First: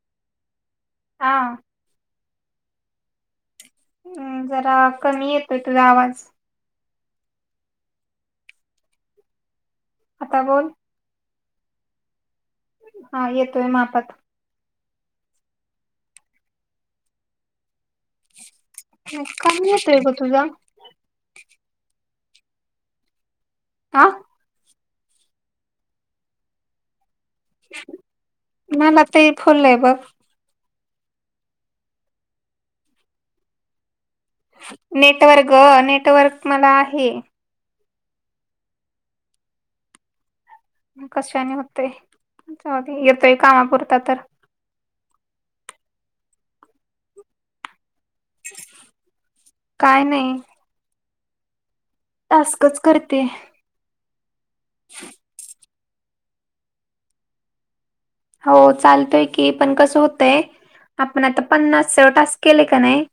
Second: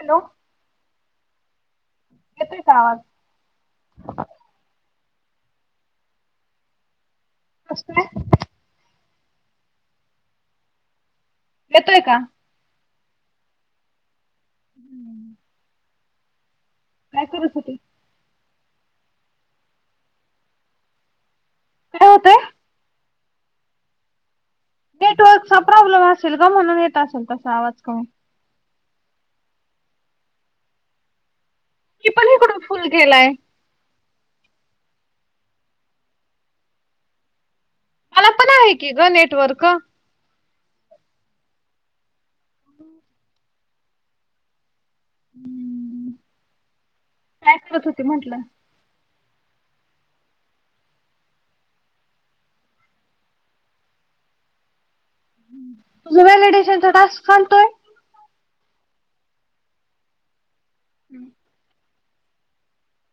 Hello. हा. येतोय का आवाज हम् जरा कमी येतोय तुझा आवाज कसय? आता बोल. येतोय का? हा येतोय मापात हम्म. काय करत होते. काम येत आहे ग तुझ? काय होतंय. का? नेटवर्कचा प्रॉब्लेम असेल ग म्हणून येत असेल तसा आवाज करून म म ते फुल लाब की पण हकडून फुल केलाय. नेटवर्क नेटवर्क मला आहे. मला पण आहे की ग नेटवर्क कशाने होतेय येतोय कामापुरता तर हम्म काय करत होते म्हटलं. काय नाही. तास्कच करते. ह. तुजा व्हलिडेशनचा टास्क चालतोय. हो चालतोय की पण कसं होतय आपण आता पन्नास टास्क केले का नाही.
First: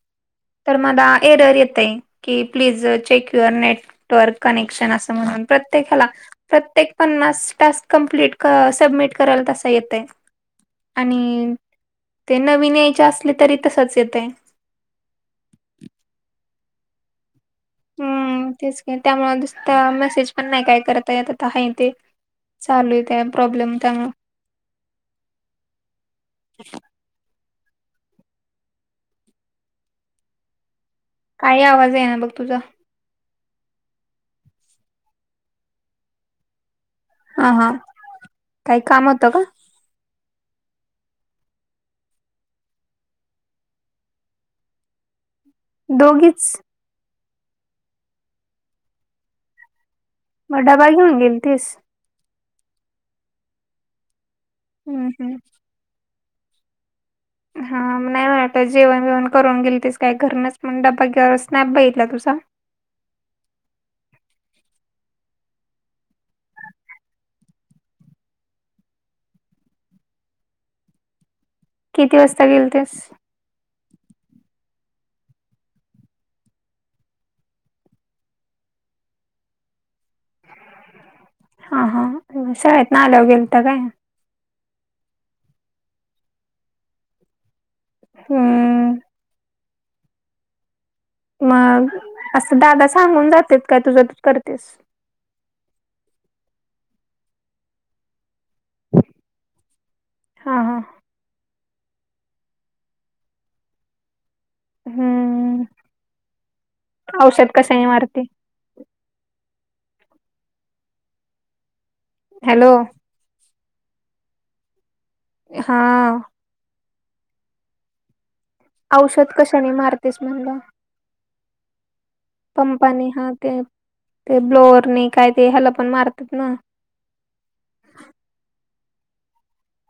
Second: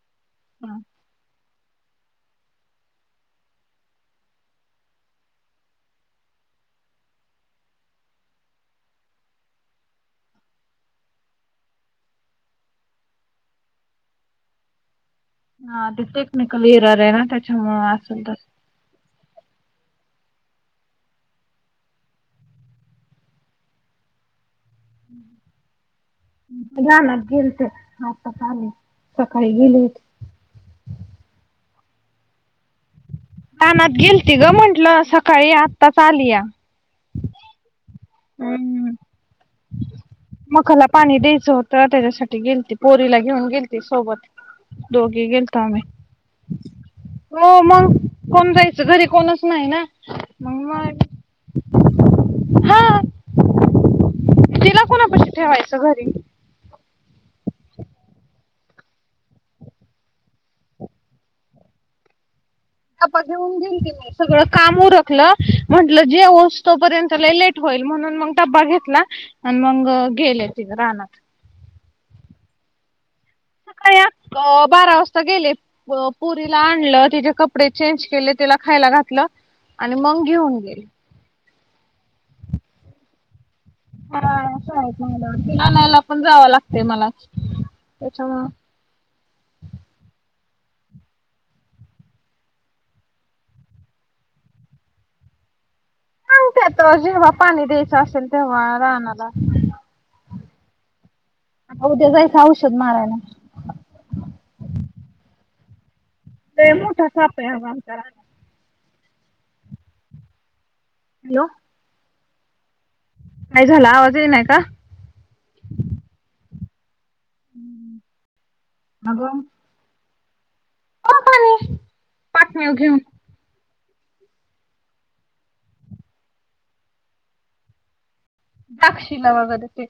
तर मला एरर येत आहे. कि प्लीज चेक्युअर नेटवर्क कनेक्शन असं म्हणून प्रत्येकाला प्रत्येक पन्नास टास्क कंप्लीट सबमिट करायला तसा येत. आणि ते नवीन यायचे असले तरी तसच येतय. हा ते टेक्निकल इरर आहे ना त्याच्यामुळे असेल तर हम्म तेच का त्यामुुसत मेसेज पण नाही काय करता येत आहे ते चालू आहे त्या प्रॉब्लेम त्यामुळे मज लाग गेल ते सका सकाळी गेली. काय आवाज आहे ना बघ तुझा कानात गेलती ग म्हंटलं सकाळी आत्ता चालीया. ह हा. काही हम्. काम होतं का मकााला पाणी द्यायचं होत त्याच्यासाठी गेल त पोरीला घेऊन गेलती सोबत दोगी गेलतम दोघीच हो मग कोण जायचं घरी कोणच नाही ना. मग डबा घेऊन गेली तीस हा तिला कोणा हम्म हम्म कशी ठेवायचं घरी हा नाही ब आता जेवण बीवण करून गेलतीस काय घरुनच मंग ड्बा [unintelligible] बघितला तुझा डब्बा घेऊन [unintelligible] सगळं काम उरखलं म्हंटलं जेवूस तोपर्यंत लई लेट होईल म्हणून मग डबा घेतला आण मंग गेले तिघ रानात. किती वाजता गेलतिस? [unintelligible] बारा वाजता गेले पोरीला आणलं, तिचे कपडे चेंज केले, तिला खायला घातलं, आणि मंग घेऊन गेली. हा हा शाळेतन आल्यावर गेलता काय? हा असं आहेत ना मला तिला आणायला पण जावं लागतय मलाच तेच्यामुळ हम्म मग आसं दादा सांगून जातेेत काय तुझ तूच करतेस? [unintelligible] जेव्हा पाणी द्याचं आसेल तेव्हा राणाला हा हा. आता उद्या जायचं औषध मारायला. हम्म, लय मोठा साप आहे औषध अगं कशाने आमच्या रानात मारते? हॅलो! हॅलो! काय झाला आवाज येईना का? हा. औषध कशानी मारतेस म्हणलं? पंपानी. पंपानी हा ते ते ब्लोअरने काय ते ह्याला पण मारतात ना. दाक्षीला वगैरे ते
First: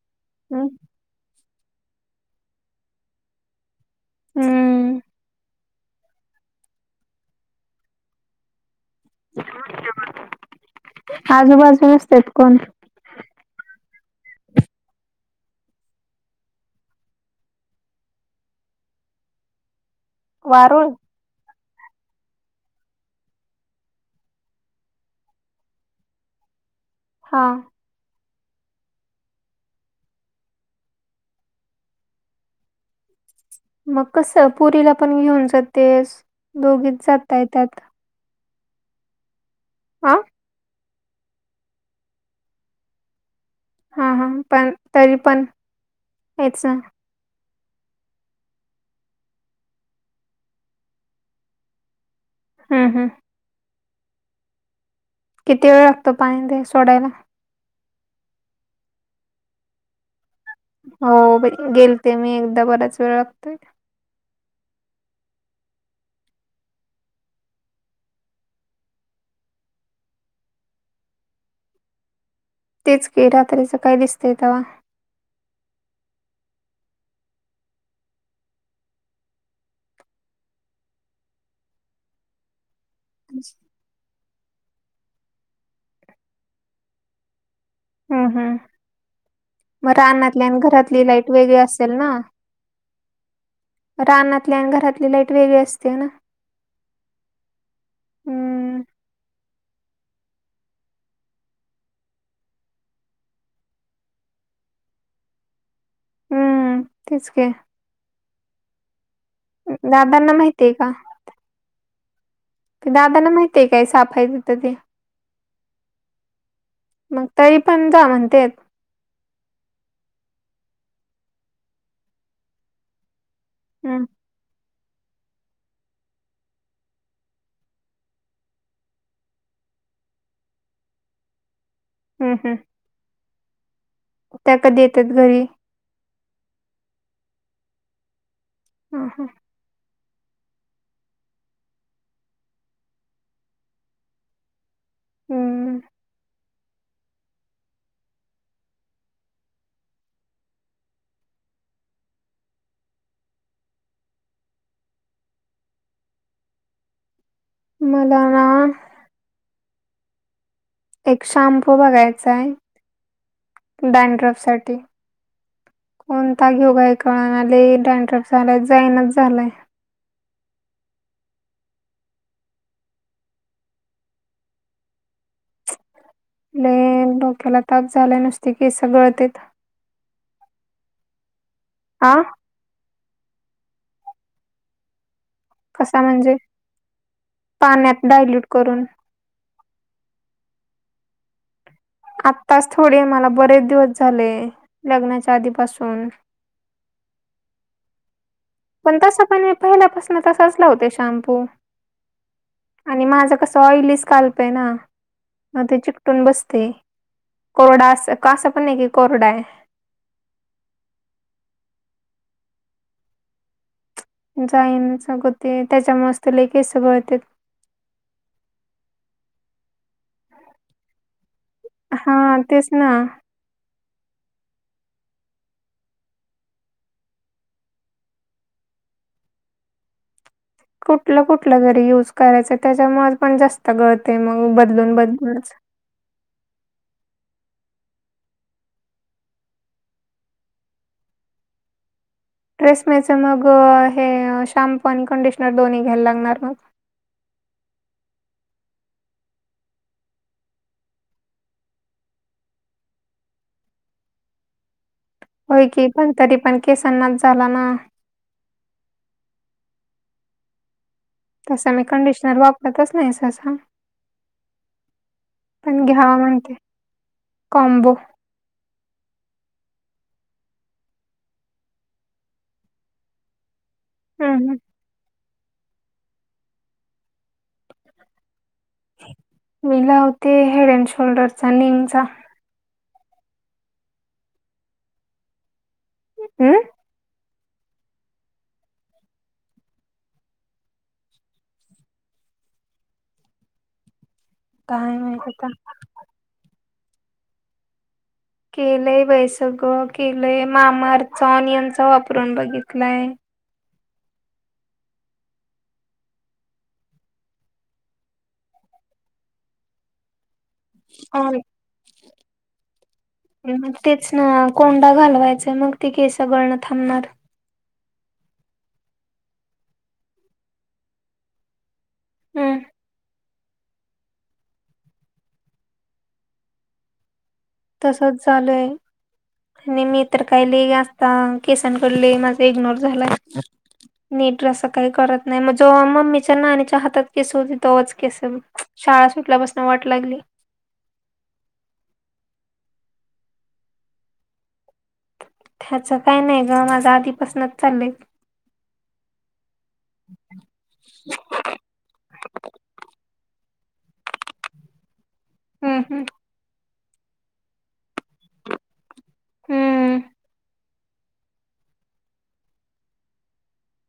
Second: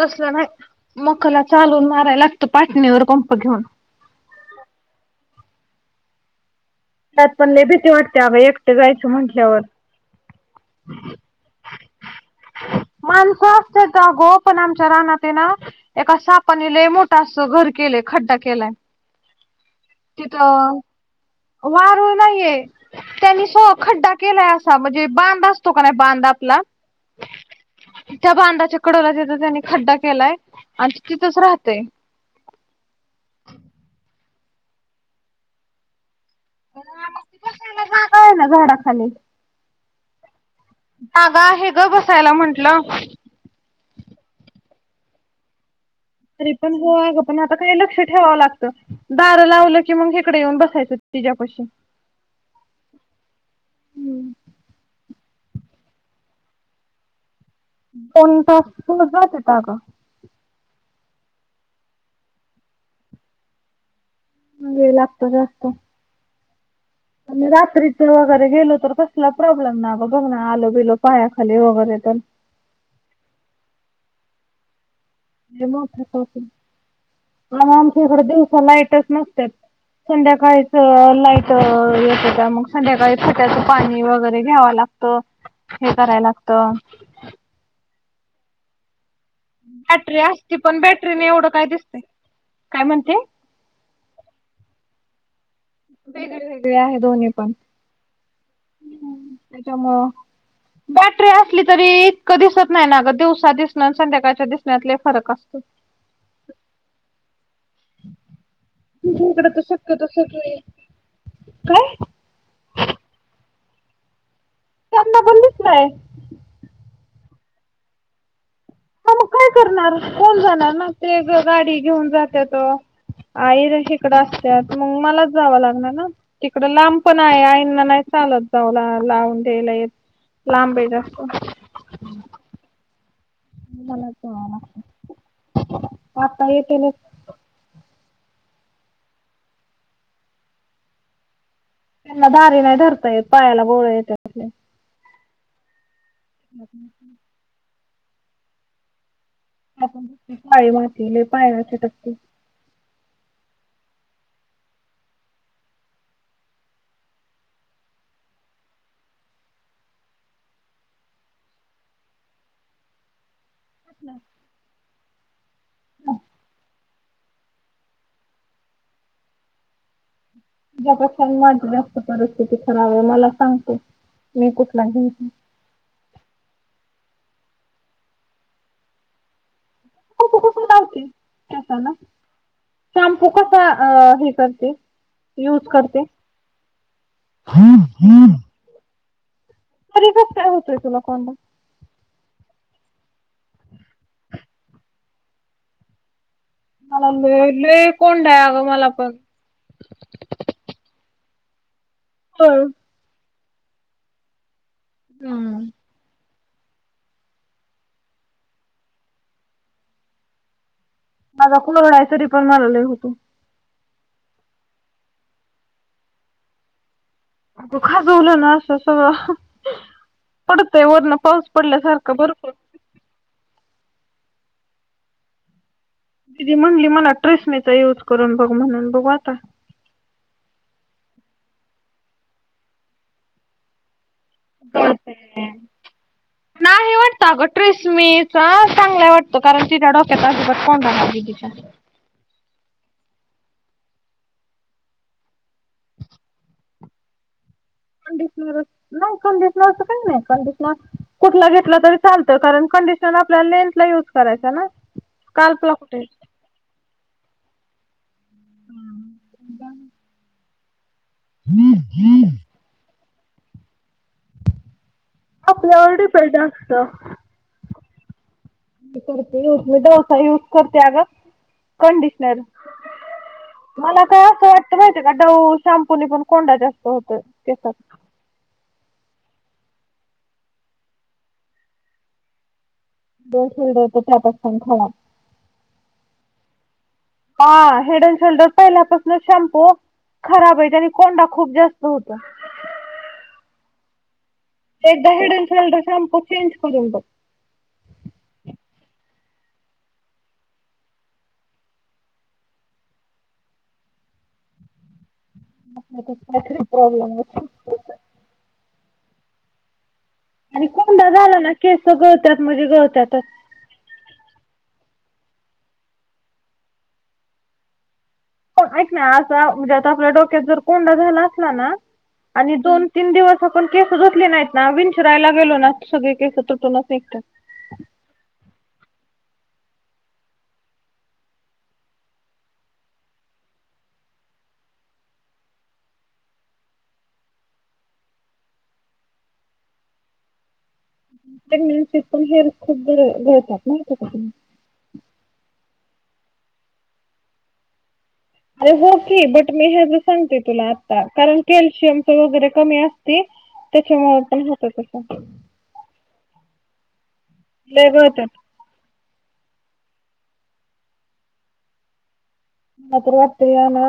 तसलं नाही मकला चालून मारायला लागतो पाटणीवर कंप घेऊन. हम्म. तात पण लई भीती वाटत्या [unintelligible] एक ट जायच म्हटल्यावर. आजूबाजू नसतेत कोण माणस असत्यात आगं पण आमच्या रानात हे ना एका सापानी लई मोठा अस घर केलंय खड्डा केलाय. तिथं वारूळ वारूळ नाहीये. त्यांनी सो खड्डा केलाय आसा म्हणजे बांध असतो का नाही बांध आपला हा. त्या बांधाच्या कडला तिथ त्यांनी खड्डा केलाय आणि ते तिथंच राहतय. मग कसं पोरीला पण घेऊन जातेस दोघीच जाताय त्यात. [unintelligible] हाय ना झाडाखाली. हां. जागा आहे गं बसायला म्हंटलं. हा हा पण तरी पण तरी हेच ना पण हो आगं पण आता काही लक्ष ठेवावं लागतं. दारं लावलं की मग हिकड येऊन बसायचं तिच्यापाशी. हम्म, हम्म. हम्म. किती वेळ लागतो पाणी ते सोडायला? दोन तास [unintelligible] येतो आगं. हो बाई गेलते मी एकदा बराच वेळ लागतोय. वेळ लागतोय गं जास्त. आणि रात्रीच वगैरे गेलो तर कसला प्रॉब्लेम ना ग बघ ना आल बिल पायाखाली वगैरे तर. तेच के रात्रीच काय दिसतंय तव्हा. [unintelligible] मंग आमच्या इकड दिवसा लाईटच नसत्यात. संध्याकाळीच लाईट येत्याता मंग. संध्याकाळी ट्याचं पाणी वगैरे घ्यावं लागत हे कराय लागत. ह हम म रा बॅटरी असती अनातल्यान पण घरातली लाईट बॅटरीने एवढं वेगळी काय असेल दिसतंय ना. काय म्हणते राहनाली आणि घरातली लाईट वेगळी असते. ना वेगळे वेगळे आहे दोन्ही पण. हम्म ह त्याेत म बॅटरी असली तरी इतकं दिसत नाही ना ग दिवसा दिसनं संध्याकाळच्या दिसण्यातले फरक असतो. हम्म तेच का तुकड त शक्य तस दादांना तु माहितीये का काय! ते दादाना माहती आहे काय साफाय त तर ते तेना बोललीच नाहीय. मग तरी पण जा म्हणते. हा मग काय करणार कोण जाणार ना ते गाडी घेऊन जाते त आई र हम्म शेकडा! त्यात मग मलाच जावं लागणार ना? इकडं लांब पण आहे आईंना नाही चालत जाऊला लावून द्यायला य! लांब आहे जास्त हम् हम् ला त्या कधी येतात घरी आता येतल ह हा त्यांना दारी नाही धरता येत पायाला बोळ येत हम्म ब आपण पाय मातले पायचे टकते मदाान एक शॅम्पू बघायचा आहे डॅनड्रफ साठी कोणता घेऊ काय कळणाले डॅनड्रफ झालाय जाईनच झालाय ्यापेक्षा माझी जास्त परिस्थिती खराब आहे मला सांगतो मी कुठला घेचो ले डोक्याला ताप झाला नसते की स गळते. ख लावते ना आ शॅम्पू कसा हे करते. यूज कसा करते म्हणजे ह पाण्यात डायल्यूट करून ख काय होतय तुला कोणला आत्ताच थोडे मला बरेच दिवस झाले लग्नाच्या आधी पाासून कलाले कोडग पण तस पण पहिल्यापासून तसा असला होते शॅम्पू होय आणि माझं कस ऑइलीस काल्प आहे ना हम्म मग ते चिकटून बसते कोरडा अस कसं पण नाही कि कोरडा आहे माझा कुमरडायसरी पण मलाला होतो जाईन सगते त्याच्या मस्त लेखे सगळते दुखाचवलं ना अस अस पडतय वरर्ण पाऊस पडल्यासारखं हा भरपूर तेच ना दिदी म्हंली मला ट्रेसणीचा यूज करून बघ म्हणून बघ आता कुठलं कुठलं घरी युज करायचं त्याच्यामुळे पण जास्त गळते मग बदलून बदलूनच नाही वाटतं अगं ट्रिसमीच चांगलाय वाटतं कारण तिच्या डोक्यात अजबर फन रा रेसमेच मग हे शॅम्पू आणि कंडिशनर, दोन्ही घ्यायला लागणार मग. कंडिशनर, नाही कंडिशनरच, काही नाही. कंडिशनर कुठला घेतलं तरी चालतं. कारण कंडिशन आपल्या लेंथला युज करायचा ना. होय स्काल्पला की. कुठे पण तरी पण केसांनाच झाला ना. हम. [unintelligible] तसं मी कंडिशनर वापरतच नाही, सहसा. पण आपल्यावर घ्यावा डिपेंड म्हणते. असतं कॉम्बो. करते यूज. मी डव्हचा यूज करते अगं, कंडिशनर. मला का असं हम्म वाटतं माहितीय का? डवू शॅम्पू न पण कोंडा जास्त होतो केसात. मी लावते हेड अँड शोल्डरचा, निमचा. [unintelligible] [unintelligible] अं. हा, हेड अँड शोल्डर पहिल्यापासूनच शॅम्पू खराबय. त्यांनी कोंडा खूप जास्त होत. काय एकदा माहित हेड आता. अँड शोल्डर शाम्पू चेंज करून बघ. केलंय बाई सगळं केलंय. मामाअर्थचा ऑनियन चा वापरून बघितलाय. आपल्यातच काय तरी प्रॉब्लेम असल. आणि कोंडा झाला ना, केसं गळत्यात म्हणजे गळतातच. मग तेच न. कोंडा घालवायचाय मग, ते केस गळणं थांबणार. ऐक ना, असा म्हणजे आता आपल्या डोक्यात जर, कोंडा झाला असला ना, आणि हम्म दोन- तीन दिवस आपण केस धूतली नाहीत ना, विंचरायला गेलो ना सगळे केस तुटूनच निघतात. तसच, झालंय. [unintelligible] मी तर काय लय असता. केसांकड माझा इग्नोर झालाय. नीट असं काही करत नाही. मग जेव्हा मम्मीच्या, नाणीच्या हातात केस होती. तवाच केस [unintelligible] शाळा सुटल्या पासनं वाट लागली. प्रेग्न्सीत पण हेअर खूप गळ गळतात. माहितीय का तुला. ह्याचं काय नाही गं, माझं आधीपासनच चाललंयत. अरे हो की. बट मी ह्याज सांगते तुला आता. कारण कॅल्शियमच वगैरे कमी असती. त्याच्यामुळे पण होत तसं. हम्, हम्. लय गळत्यात. हम्म. मला तर वाटतय, या ना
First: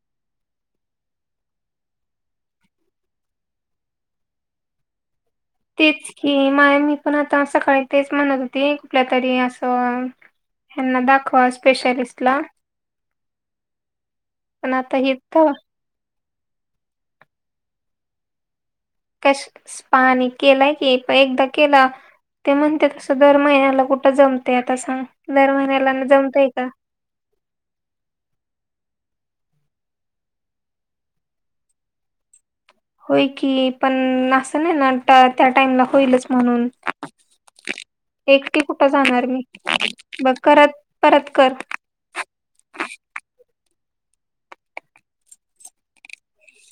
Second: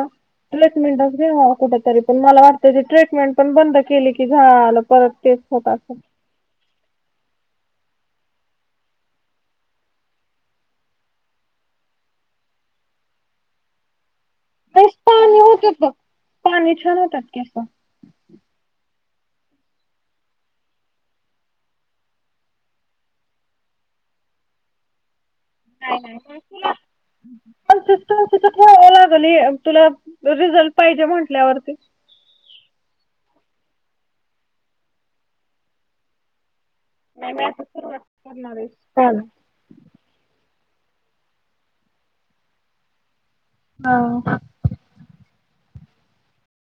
ट्रीटमेंटच घ्यावा कुठ तरी. पण मला वाटतं ती ट्रीटमेंट पण बंद केली की, झालं परत तेच. होत असेल. तीच की. माय मी पण आता सकाळी तेच म्हणत होते. कुठल्या तरी असं ह्यांना दाखवा, स्पेशालिस्टला. पण आता हितं तू बघ. स्पा नि छान होतात केसं. केस स्पा नि केलंय की, प एकदा केला ते म्हणतेत तसं, दर महिन्याला कुठं जमतय, आता सांग? दर महिन्याला न जमतय का? कनसिस्टन्सी तर ठेवावी लागल तुला. रिझल्ट पाहिजे म्हंटल्यावरती. होय की. पण असं नाही ना, टा त्या टाइमला होईलच म्हणून. नाही मी आता सुरुवात एकटी करणारय कुठं स्पाला. [unintelligible] बघ करत परत कर. हा.